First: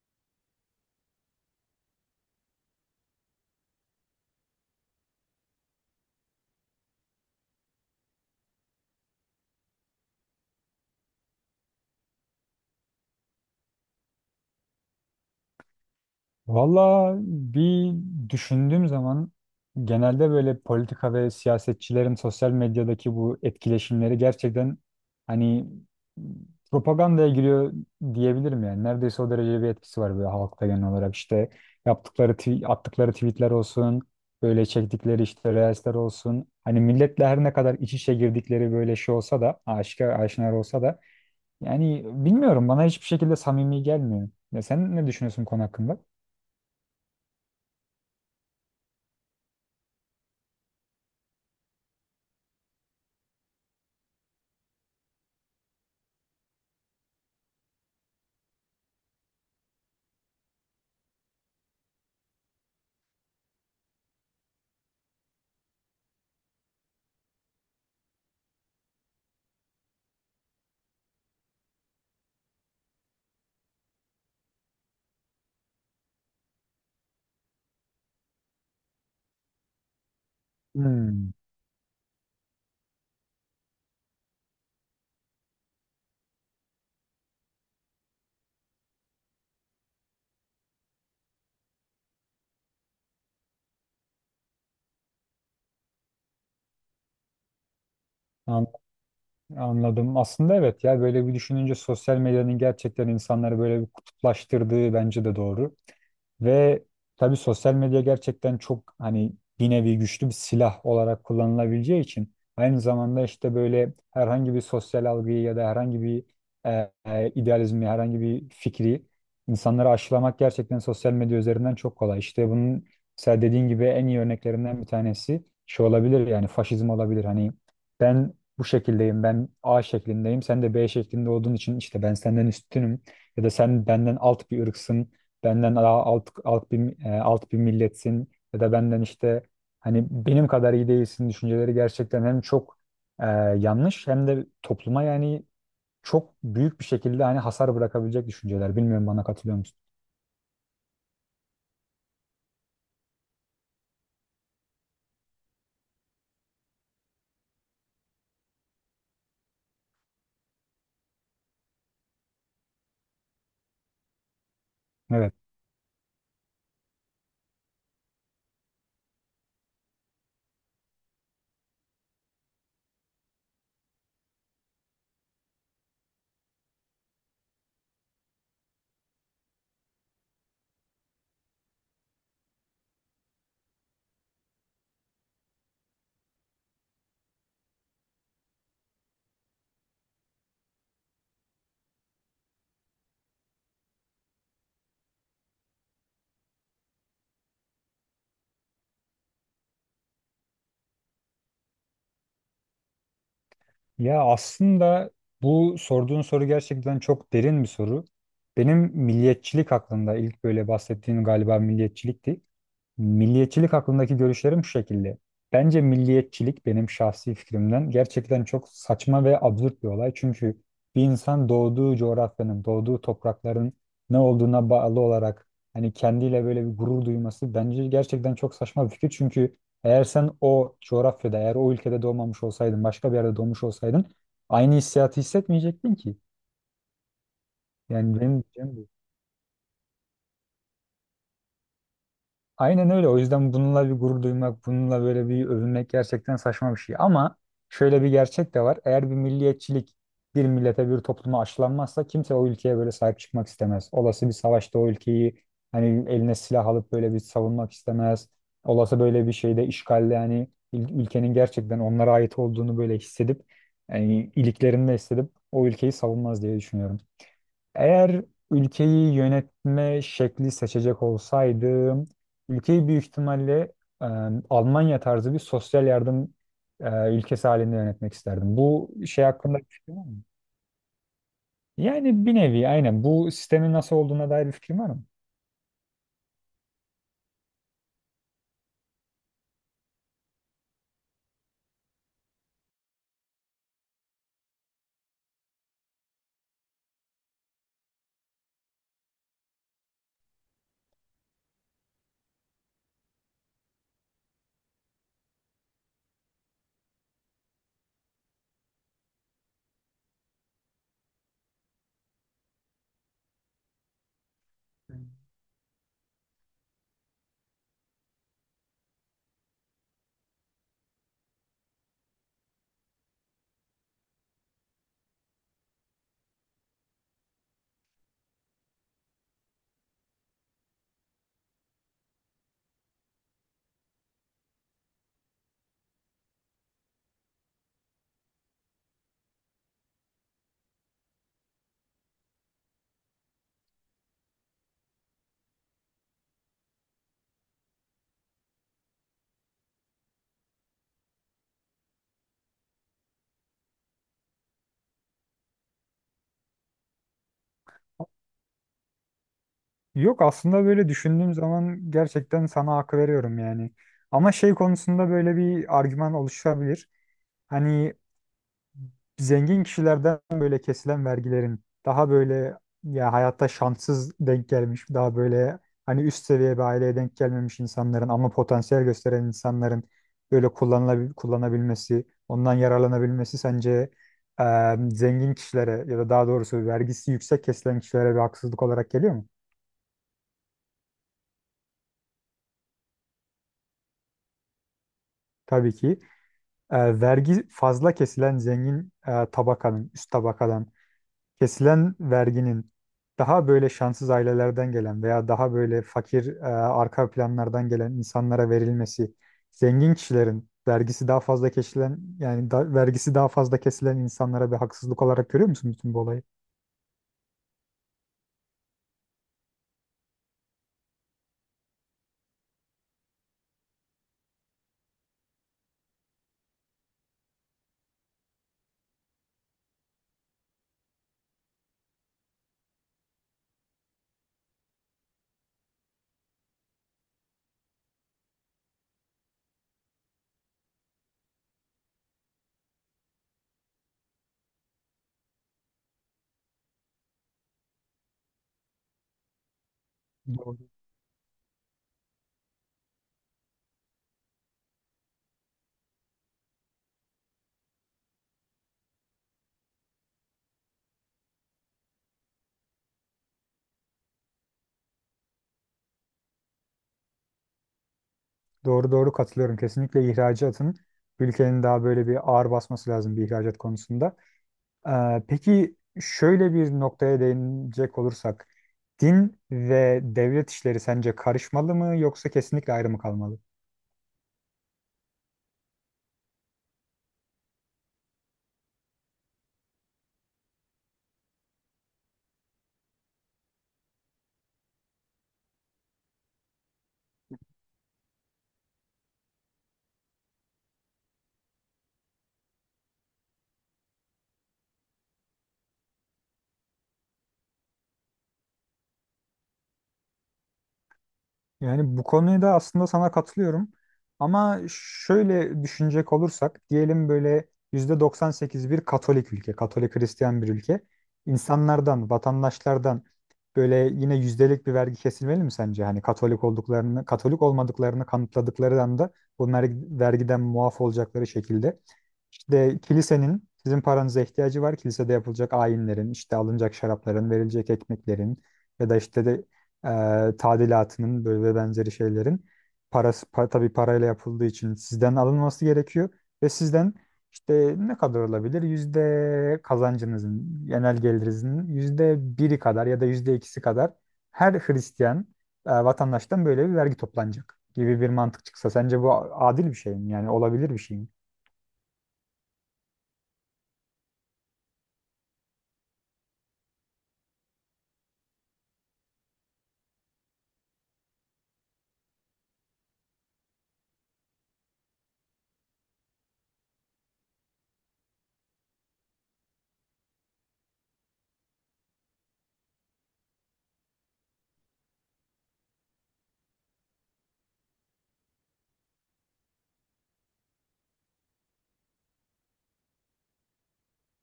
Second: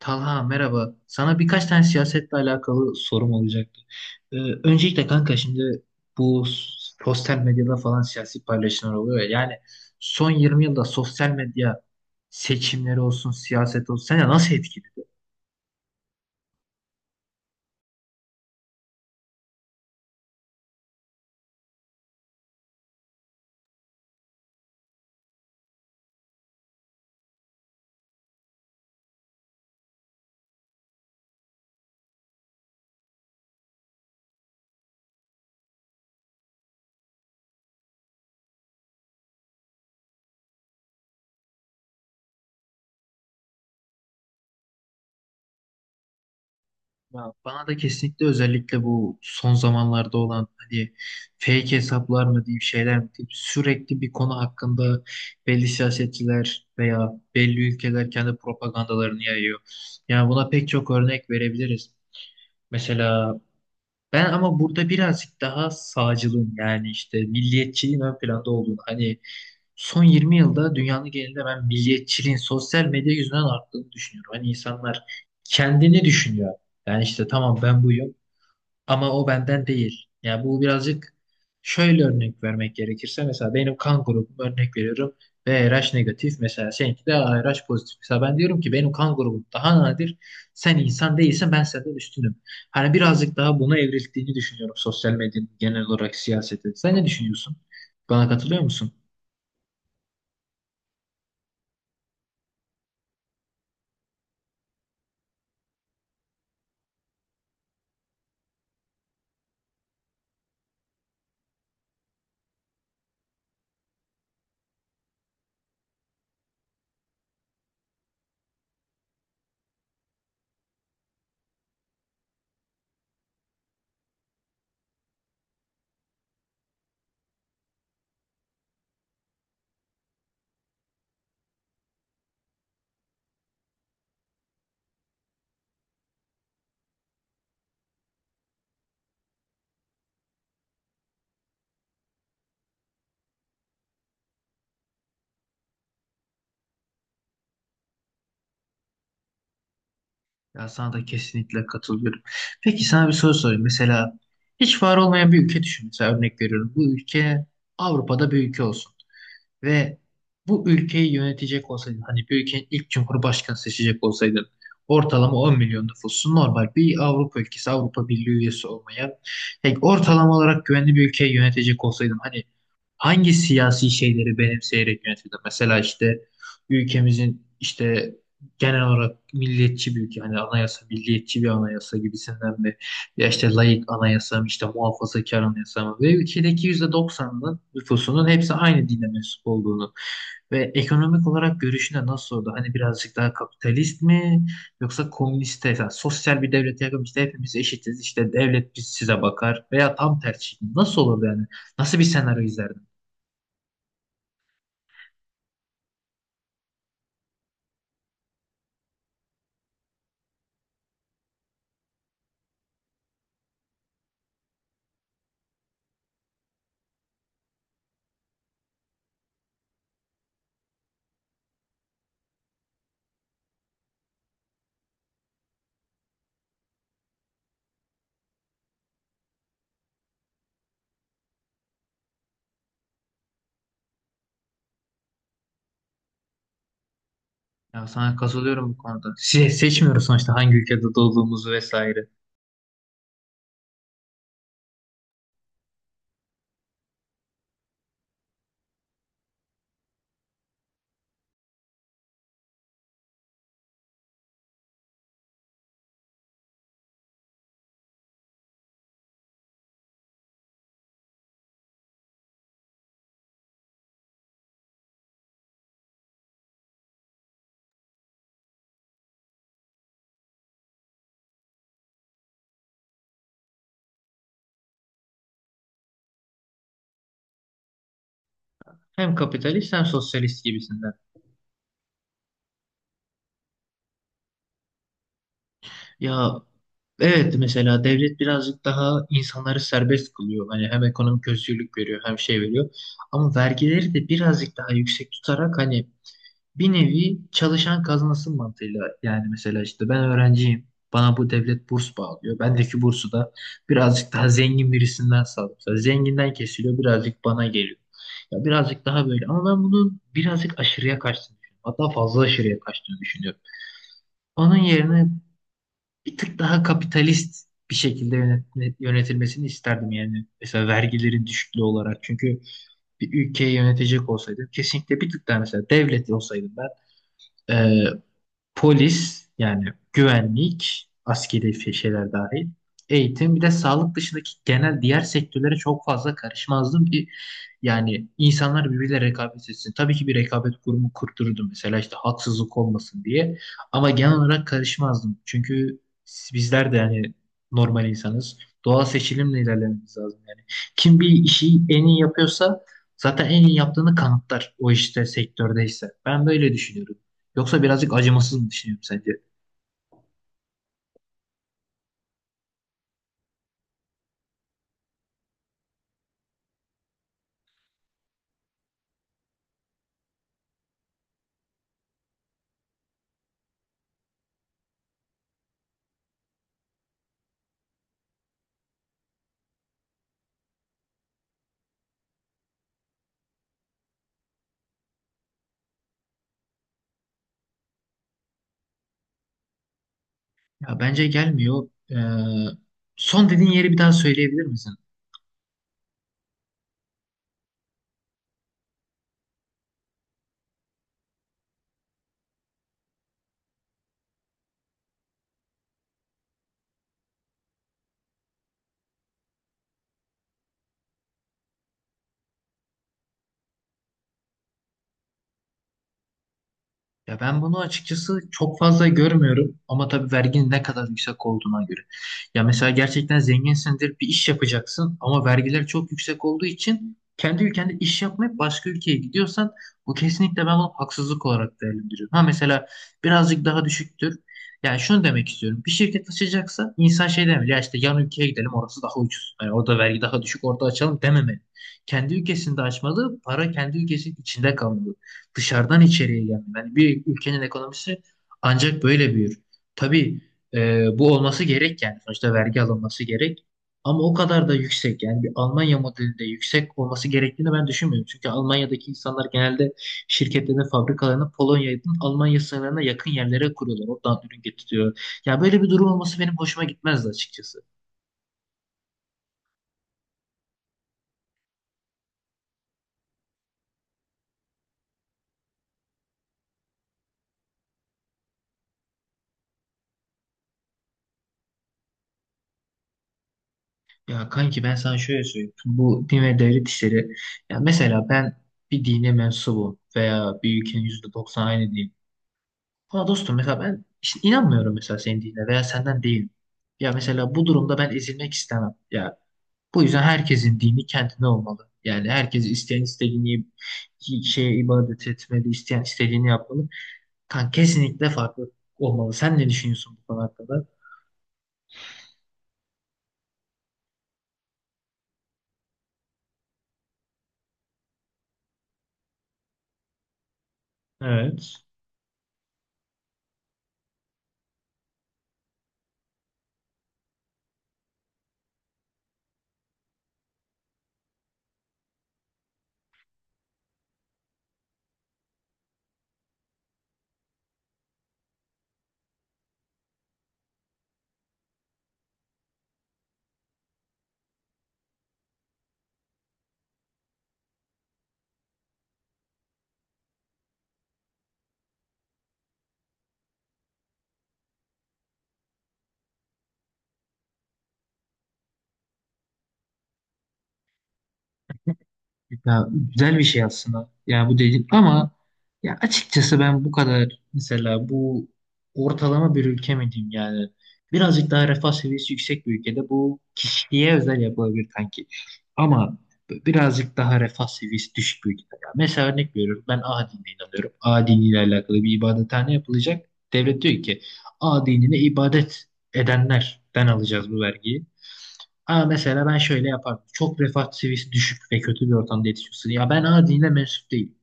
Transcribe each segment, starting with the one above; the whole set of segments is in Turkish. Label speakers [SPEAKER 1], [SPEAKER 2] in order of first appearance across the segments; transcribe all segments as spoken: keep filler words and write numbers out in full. [SPEAKER 1] Talha, merhaba. Sana birkaç tane siyasetle alakalı sorum olacaktı. Ee, öncelikle kanka, şimdi bu sosyal medyada falan siyasi paylaşımlar oluyor ya. Yani son yirmi yılda sosyal medya seçimleri olsun, siyaset olsun seni nasıl etkili?
[SPEAKER 2] Valla bir düşündüğüm zaman genelde böyle politika ve siyasetçilerin sosyal medyadaki bu etkileşimleri gerçekten hani propagandaya giriyor diyebilirim yani. Neredeyse o derece bir etkisi var böyle halkta genel olarak. İşte yaptıkları, tw- attıkları tweetler olsun, böyle çektikleri işte reelsler olsun. Hani milletle her ne kadar iç içe girdikleri böyle şey olsa da, aşikar aşinar olsa da yani bilmiyorum bana hiçbir şekilde samimi gelmiyor. Ya sen ne düşünüyorsun bu konu hakkında?
[SPEAKER 1] Ya bana da kesinlikle, özellikle bu son zamanlarda olan, hani fake hesaplar mı diyeyim, şeyler mi diyeyim, sürekli bir konu hakkında belli siyasetçiler veya belli ülkeler kendi propagandalarını yayıyor. Yani buna pek çok örnek verebiliriz. Mesela ben, ama burada birazcık daha sağcılığın, yani işte milliyetçiliğin ön planda olduğunu, hani son yirmi yılda dünyanın genelinde ben milliyetçiliğin sosyal medya yüzünden arttığını düşünüyorum. Hani insanlar kendini düşünüyor. Yani işte tamam, ben buyum ama o benden değil. Yani bu birazcık,
[SPEAKER 2] Hmm.
[SPEAKER 1] şöyle örnek vermek gerekirse, mesela benim kan grubum, örnek veriyorum, B R H negatif, mesela seninki de A R H pozitif. Mesela ben diyorum ki benim kan grubum daha nadir. Sen insan değilsen ben senden üstünüm. Hani birazcık daha buna evrildiğini düşünüyorum sosyal medyanın genel olarak siyasete. Sen ne düşünüyorsun? Bana katılıyor
[SPEAKER 2] an-
[SPEAKER 1] musun?
[SPEAKER 2] Anladım. Aslında evet ya böyle bir düşününce sosyal medyanın gerçekten insanları böyle bir kutuplaştırdığı bence de doğru. Ve tabii sosyal medya gerçekten çok hani bir nevi güçlü bir silah olarak kullanılabileceği için aynı zamanda işte böyle herhangi bir sosyal algıyı ya da herhangi bir e, e, idealizmi, herhangi bir fikri insanları aşılamak gerçekten sosyal medya üzerinden çok kolay. İşte bunun mesela dediğin gibi en iyi örneklerinden bir tanesi şey olabilir yani faşizm olabilir. Hani ben bu şekildeyim, ben A şeklindeyim, sen de B şeklinde olduğun için işte ben senden üstünüm ya da sen benden alt bir ırksın, benden daha alt, alt bir, e, alt bir milletsin ya da benden işte hani benim kadar iyi değilsin düşünceleri gerçekten hem çok e, yanlış hem de topluma yani çok büyük bir şekilde hani hasar bırakabilecek düşünceler. Bilmiyorum bana katılıyor musun?
[SPEAKER 1] Ya sana da kesinlikle katılıyorum. Peki sana bir soru sorayım. Mesela hiç var olmayan bir ülke düşün. Mesela örnek veriyorum. Bu ülke Avrupa'da bir ülke olsun. Ve bu ülkeyi yönetecek olsaydın, hani bir ülkenin ilk cumhurbaşkanı seçecek olsaydın,
[SPEAKER 2] Evet.
[SPEAKER 1] ortalama on milyon nüfusu, normal bir Avrupa ülkesi, Avrupa Birliği üyesi olmayan, yani ortalama olarak güvenli bir ülkeyi yönetecek olsaydın, hani hangi siyasi şeyleri benimseyerek yönetirdin? Mesela işte ülkemizin işte genel olarak milliyetçi bir ülke, hani anayasa milliyetçi bir anayasa gibisinden, ya işte laik anayasa mı, işte muhafazakar anayasa mı? Ve ülkedeki yüzde doksanının nüfusunun hepsi aynı dine mensup olduğunu ve ekonomik olarak görüşüne nasıl oldu? Hani birazcık daha kapitalist mi, yoksa komüniste, yani sosyal bir devlete yakın, işte hepimiz eşitiz, işte devlet biz size bakar, veya tam tersi. Nasıl olurdu yani? Nasıl bir senaryo izlerdin?
[SPEAKER 2] Ya aslında bu sorduğun soru gerçekten çok derin bir soru. Benim milliyetçilik hakkında ilk böyle bahsettiğim galiba milliyetçilikti. Milliyetçilik hakkındaki görüşlerim şu şekilde. Bence milliyetçilik benim şahsi fikrimden gerçekten çok saçma ve absürt bir olay. Çünkü bir insan doğduğu coğrafyanın, doğduğu toprakların ne olduğuna bağlı olarak hani kendiyle böyle bir gurur duyması bence gerçekten çok saçma bir fikir. Çünkü eğer sen o coğrafyada, eğer o ülkede doğmamış olsaydın, başka bir yerde doğmuş olsaydın aynı hissiyatı hissetmeyecektin ki.
[SPEAKER 1] Ya sana
[SPEAKER 2] Yani benim
[SPEAKER 1] katılıyorum
[SPEAKER 2] diyeceğim
[SPEAKER 1] bu
[SPEAKER 2] bu.
[SPEAKER 1] konuda. Se- seçmiyoruz sonuçta hangi ülkede doğduğumuzu vesaire.
[SPEAKER 2] Aynen öyle. O yüzden bununla bir gurur duymak, bununla böyle bir övünmek gerçekten saçma bir şey. Ama şöyle bir gerçek de var. Eğer bir milliyetçilik bir millete, bir topluma aşılanmazsa kimse o ülkeye böyle sahip çıkmak istemez. Olası bir savaşta o ülkeyi hani eline silah alıp böyle bir savunmak istemez. Olası böyle bir şeyde işgalle hani ül- ülkenin gerçekten onlara ait olduğunu böyle hissedip yani iliklerinde hissedip o ülkeyi savunmaz diye düşünüyorum. Eğer ülkeyi yönetme şekli seçecek olsaydım, ülkeyi büyük ihtimalle e, Almanya tarzı bir sosyal yardım e, ülkesi halinde yönetmek isterdim. Bu
[SPEAKER 1] Hem
[SPEAKER 2] şey hakkında bir
[SPEAKER 1] kapitalist hem
[SPEAKER 2] fikrin var mı?
[SPEAKER 1] sosyalist gibisinden.
[SPEAKER 2] Yani bir nevi aynen bu sistemin nasıl olduğuna dair bir fikrim var mı?
[SPEAKER 1] Ya evet, mesela devlet birazcık daha insanları serbest kılıyor. Hani hem ekonomik özgürlük veriyor, hem şey veriyor. Ama vergileri de birazcık daha yüksek tutarak, hani bir nevi çalışan kazansın mantığıyla. Yani mesela işte ben öğrenciyim. Bana bu devlet burs bağlıyor. Bendeki bursu da birazcık daha zengin birisinden sağlıyor. Mesela zenginden kesiliyor, birazcık bana geliyor. Ya birazcık daha böyle, ama ben bunun birazcık aşırıya kaçtığını düşünüyorum. Hatta fazla aşırıya kaçtığını düşünüyorum. Onun yerine bir tık daha kapitalist bir şekilde yönet- yönetilmesini isterdim yani. Mesela vergilerin düşüklüğü olarak. Çünkü bir ülkeyi yönetecek olsaydım, kesinlikle bir tık daha, mesela devlet olsaydım ben, e, polis, yani güvenlik, askeri fe- şeyler dahil, eğitim bir de sağlık dışındaki genel diğer sektörlere çok fazla karışmazdım ki yani insanlar birbiriyle rekabet etsin. Tabii ki bir rekabet kurumu kurdururdum, mesela işte haksızlık olmasın diye, ama genel olarak karışmazdım. Çünkü bizler de yani normal insanız. Doğal seçilimle ilerlememiz lazım yani. Kim bir işi en iyi yapıyorsa zaten en iyi yaptığını kanıtlar o işte sektördeyse. Ben böyle düşünüyorum. Yoksa birazcık acımasız mı düşünüyorum sence?
[SPEAKER 2] Yok aslında böyle düşündüğüm zaman gerçekten sana hak veriyorum yani. Ama şey konusunda böyle bir argüman oluşabilir. Hani zengin kişilerden böyle kesilen vergilerin daha böyle ya hayatta şanssız denk gelmiş, daha böyle hani üst seviye bir aileye denk gelmemiş insanların ama potansiyel gösteren insanların böyle kullanılabil kullanabilmesi, ondan yararlanabilmesi sence e, zengin kişilere ya da daha doğrusu vergisi yüksek kesilen kişilere bir haksızlık olarak geliyor mu?
[SPEAKER 1] Ya bence gelmiyor. Ee, son dediğin yeri bir daha söyleyebilir misin?
[SPEAKER 2] Tabii ki. E, vergi fazla kesilen zengin e, tabakanın, üst tabakadan kesilen verginin daha böyle şanssız ailelerden gelen veya daha böyle fakir e, arka planlardan gelen insanlara verilmesi, zengin kişilerin vergisi daha fazla kesilen yani da- vergisi daha fazla kesilen insanlara bir haksızlık olarak görüyor musun bütün bu olayı?
[SPEAKER 1] Ya ben bunu açıkçası çok fazla görmüyorum, ama tabii verginin ne kadar yüksek olduğuna göre. Ya mesela gerçekten zenginsindir, bir iş yapacaksın ama vergiler çok yüksek olduğu için kendi ülkende iş yapmayıp başka ülkeye gidiyorsan, bu kesinlikle, ben bunu haksızlık olarak değerlendiriyorum. Ha mesela birazcık daha düşüktür. Yani şunu demek istiyorum. Bir şirket açacaksa insan şey demeli. Ya işte yan ülkeye gidelim, orası daha ucuz. Yani orada vergi daha düşük, orada açalım dememeli. Kendi ülkesinde açmalı. Para kendi ülkesinin içinde kalmalı, dışarıdan içeriye gelme. Yani bir ülkenin ekonomisi ancak böyle büyür. Tabii
[SPEAKER 2] Doğru.
[SPEAKER 1] e, bu olması gerek yani. Sonuçta vergi alınması gerek. Ama o kadar da yüksek, yani bir Almanya modelinde yüksek olması gerektiğini ben düşünmüyorum. Çünkü Almanya'daki insanlar genelde şirketlerin fabrikalarını Polonya'nın Almanya sınırlarına yakın yerlere kuruyorlar. Oradan ürün getiriyor. Ya böyle bir durum olması benim hoşuma gitmezdi açıkçası.
[SPEAKER 2] Doğru doğru katılıyorum. Kesinlikle ihracatın ülkenin daha böyle bir ağır basması lazım bir ihracat konusunda. Ee, peki şöyle bir noktaya değinecek olursak din ve devlet işleri sence karışmalı mı yoksa kesinlikle ayrı mı kalmalı?
[SPEAKER 1] Ya kanki ben sana şöyle söyleyeyim. Bu din ve devlet işleri. Ya mesela ben bir dine mensubum veya bir ülkenin yüzde doksanı aynı din. Ama dostum, mesela ben işte inanmıyorum, mesela senin dinine, veya senden değil. Ya mesela bu durumda ben ezilmek istemem. Ya bu yüzden herkesin dini kendine olmalı. Yani herkes isteyen istediğini şeye ibadet etmeli, isteyen istediğini yapmalı. Kan kesinlikle farklı olmalı. Sen ne düşünüyorsun bu konu hakkında?
[SPEAKER 2] Yani bu konuda aslında sana katılıyorum. Ama şöyle düşünecek olursak diyelim böyle yüzde doksan sekiz bir Katolik ülke, Katolik Hristiyan bir ülke.
[SPEAKER 1] Evet.
[SPEAKER 2] İnsanlardan, vatandaşlardan böyle yine yüzdelik bir vergi kesilmeli mi sence? Hani Katolik olduklarını, Katolik olmadıklarını kanıtladıkları anda bunlar vergiden muaf olacakları şekilde. İşte kilisenin sizin paranıza ihtiyacı var. Kilisede yapılacak ayinlerin, işte alınacak şarapların, verilecek ekmeklerin ya da işte de e, tadilatının böyle ve benzeri şeylerin parası pa, tabii parayla yapıldığı için sizden alınması gerekiyor ve sizden işte ne kadar olabilir? Yüzde kazancınızın, genel gelirinizin yüzde biri kadar ya da yüzde ikisi kadar her Hristiyan e, vatandaştan böyle bir vergi toplanacak gibi bir mantık çıksa sence bu adil bir şey mi? Yani olabilir bir şey mi?
[SPEAKER 1] Ya güzel bir şey aslında. Ya bu dedik, ama ya açıkçası ben bu kadar, mesela bu ortalama bir ülke mi diyeyim, yani birazcık daha refah seviyesi yüksek bir ülkede bu kişiye özel yapılabilir kanki. Ama birazcık daha refah seviyesi düşük bir ülkede. Ya mesela örnek veriyorum, ben A dinine inanıyorum. A diniyle alakalı bir ibadethane yapılacak. Devlet diyor ki A dinine ibadet edenlerden alacağız bu vergiyi. Ama mesela ben şöyle yapardım. Çok refah seviyesi düşük ve kötü bir ortamda yetişiyorsun. Ya ben adine mensup değilim.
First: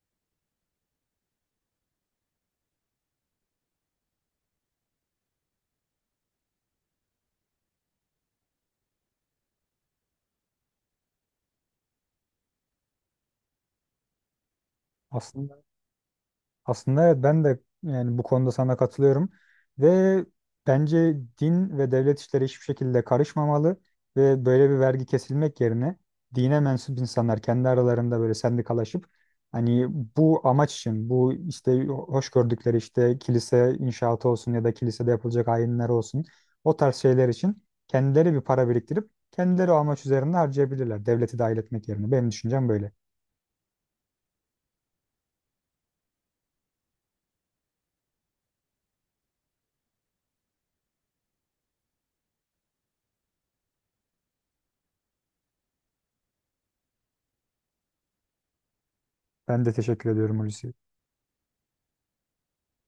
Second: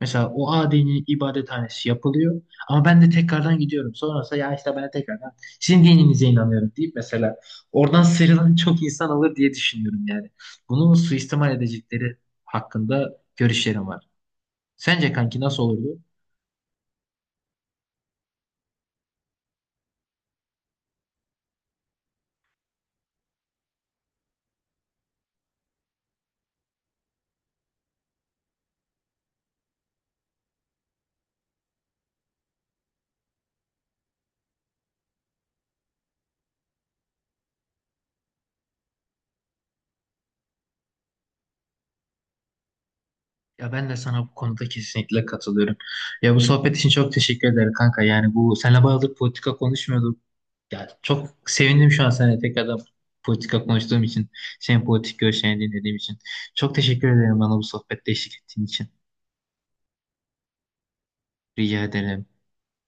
[SPEAKER 1] Mesela o adinin ibadethanesi yapılıyor. Ama ben de tekrardan gidiyorum. Sonrasında ya işte ben de tekrardan sizin dininize inanıyorum deyip mesela, oradan sıyrılan çok insan olur diye düşünüyorum yani. Bunu suistimal edecekleri hakkında görüşlerim var. Sence kanki nasıl
[SPEAKER 2] Aslında
[SPEAKER 1] olurdu?
[SPEAKER 2] Aslında evet ben de yani bu konuda sana katılıyorum ve bence din ve devlet işleri hiçbir şekilde karışmamalı ve böyle bir vergi kesilmek yerine dine mensup insanlar kendi aralarında böyle sendikalaşıp hani bu amaç için bu işte hoş gördükleri işte kilise inşaatı olsun ya da kilisede yapılacak ayinler olsun o tarz şeyler için kendileri bir para biriktirip kendileri o amaç üzerinde harcayabilirler devleti dahil etmek yerine. Benim düşüncem böyle.
[SPEAKER 1] Ya ben de sana bu konuda kesinlikle katılıyorum. Ya bu sohbet için çok teşekkür ederim kanka. Yani bu seninle bayağıdır politika konuşmuyorduk. Ya çok sevindim şu an seninle tekrardan politika konuştuğum için. Senin politik görüşlerini dinlediğim için. Çok teşekkür ederim bana bu sohbette eşlik ettiğin için.
[SPEAKER 2] Ben de teşekkür ediyorum Hulusi.
[SPEAKER 1] Rica ederim.